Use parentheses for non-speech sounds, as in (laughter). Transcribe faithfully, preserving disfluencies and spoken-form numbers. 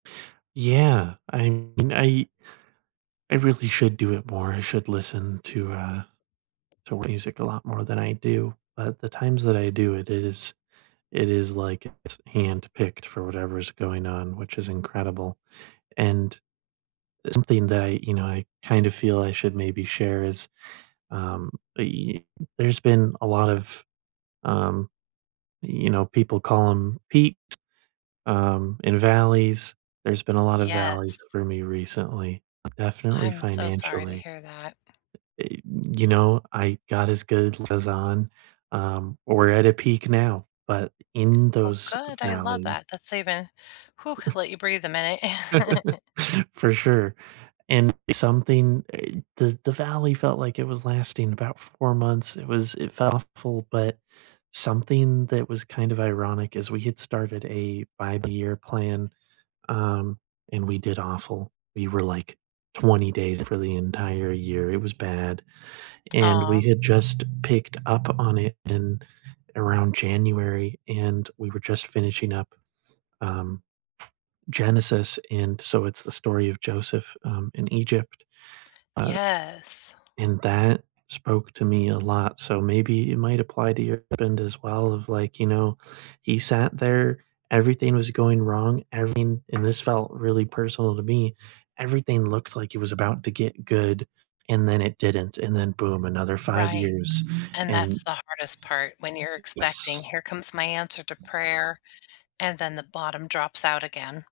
Yeah, I mean, I I really should do it more. I should listen to, uh, to music a lot more than I do, but the times that I do it is it is, like it's handpicked for whatever is going on, which is incredible, and something that I you know, I kinda feel I should maybe share is um, eh, there's been a lot of, um, you know, people call 'em peaks, um, and valleys, there's been a lot of valleys Yes. for me recently, definitely I'm so sorry to financially. hear that. Eh, you know, I God is good 'cause on um, we're at a peak now, but in Oh, those good, I love valleys that. That's even Whew, let you breathe a minute. (chuckles) (chuckles) For sure, and something uh, the the valley felt like it was lasting about four months, it was it felt awful, but something that was kind of ironic is we get started a five-year plan, um, and we did awful. We were, like, twenty days for the entire year. It was bad, and Aw. we had just picked up on it in around January, and we were just finishing up, um, Genesis, and so it's the story of Joseph, um, in Egypt, uh, Yes. and that spoke to me a lot, so maybe it might apply to your husband as well of, like, you know, he sat there, everything was going wrong, everything and this felt really personal to me, everything looked like it was about to get good, and then it didn't, and then boom, another five Right, years, and and that's the hardest part when you're Y expecting, yes. "Here comes my answer to prayer," and then the bottom drops out again.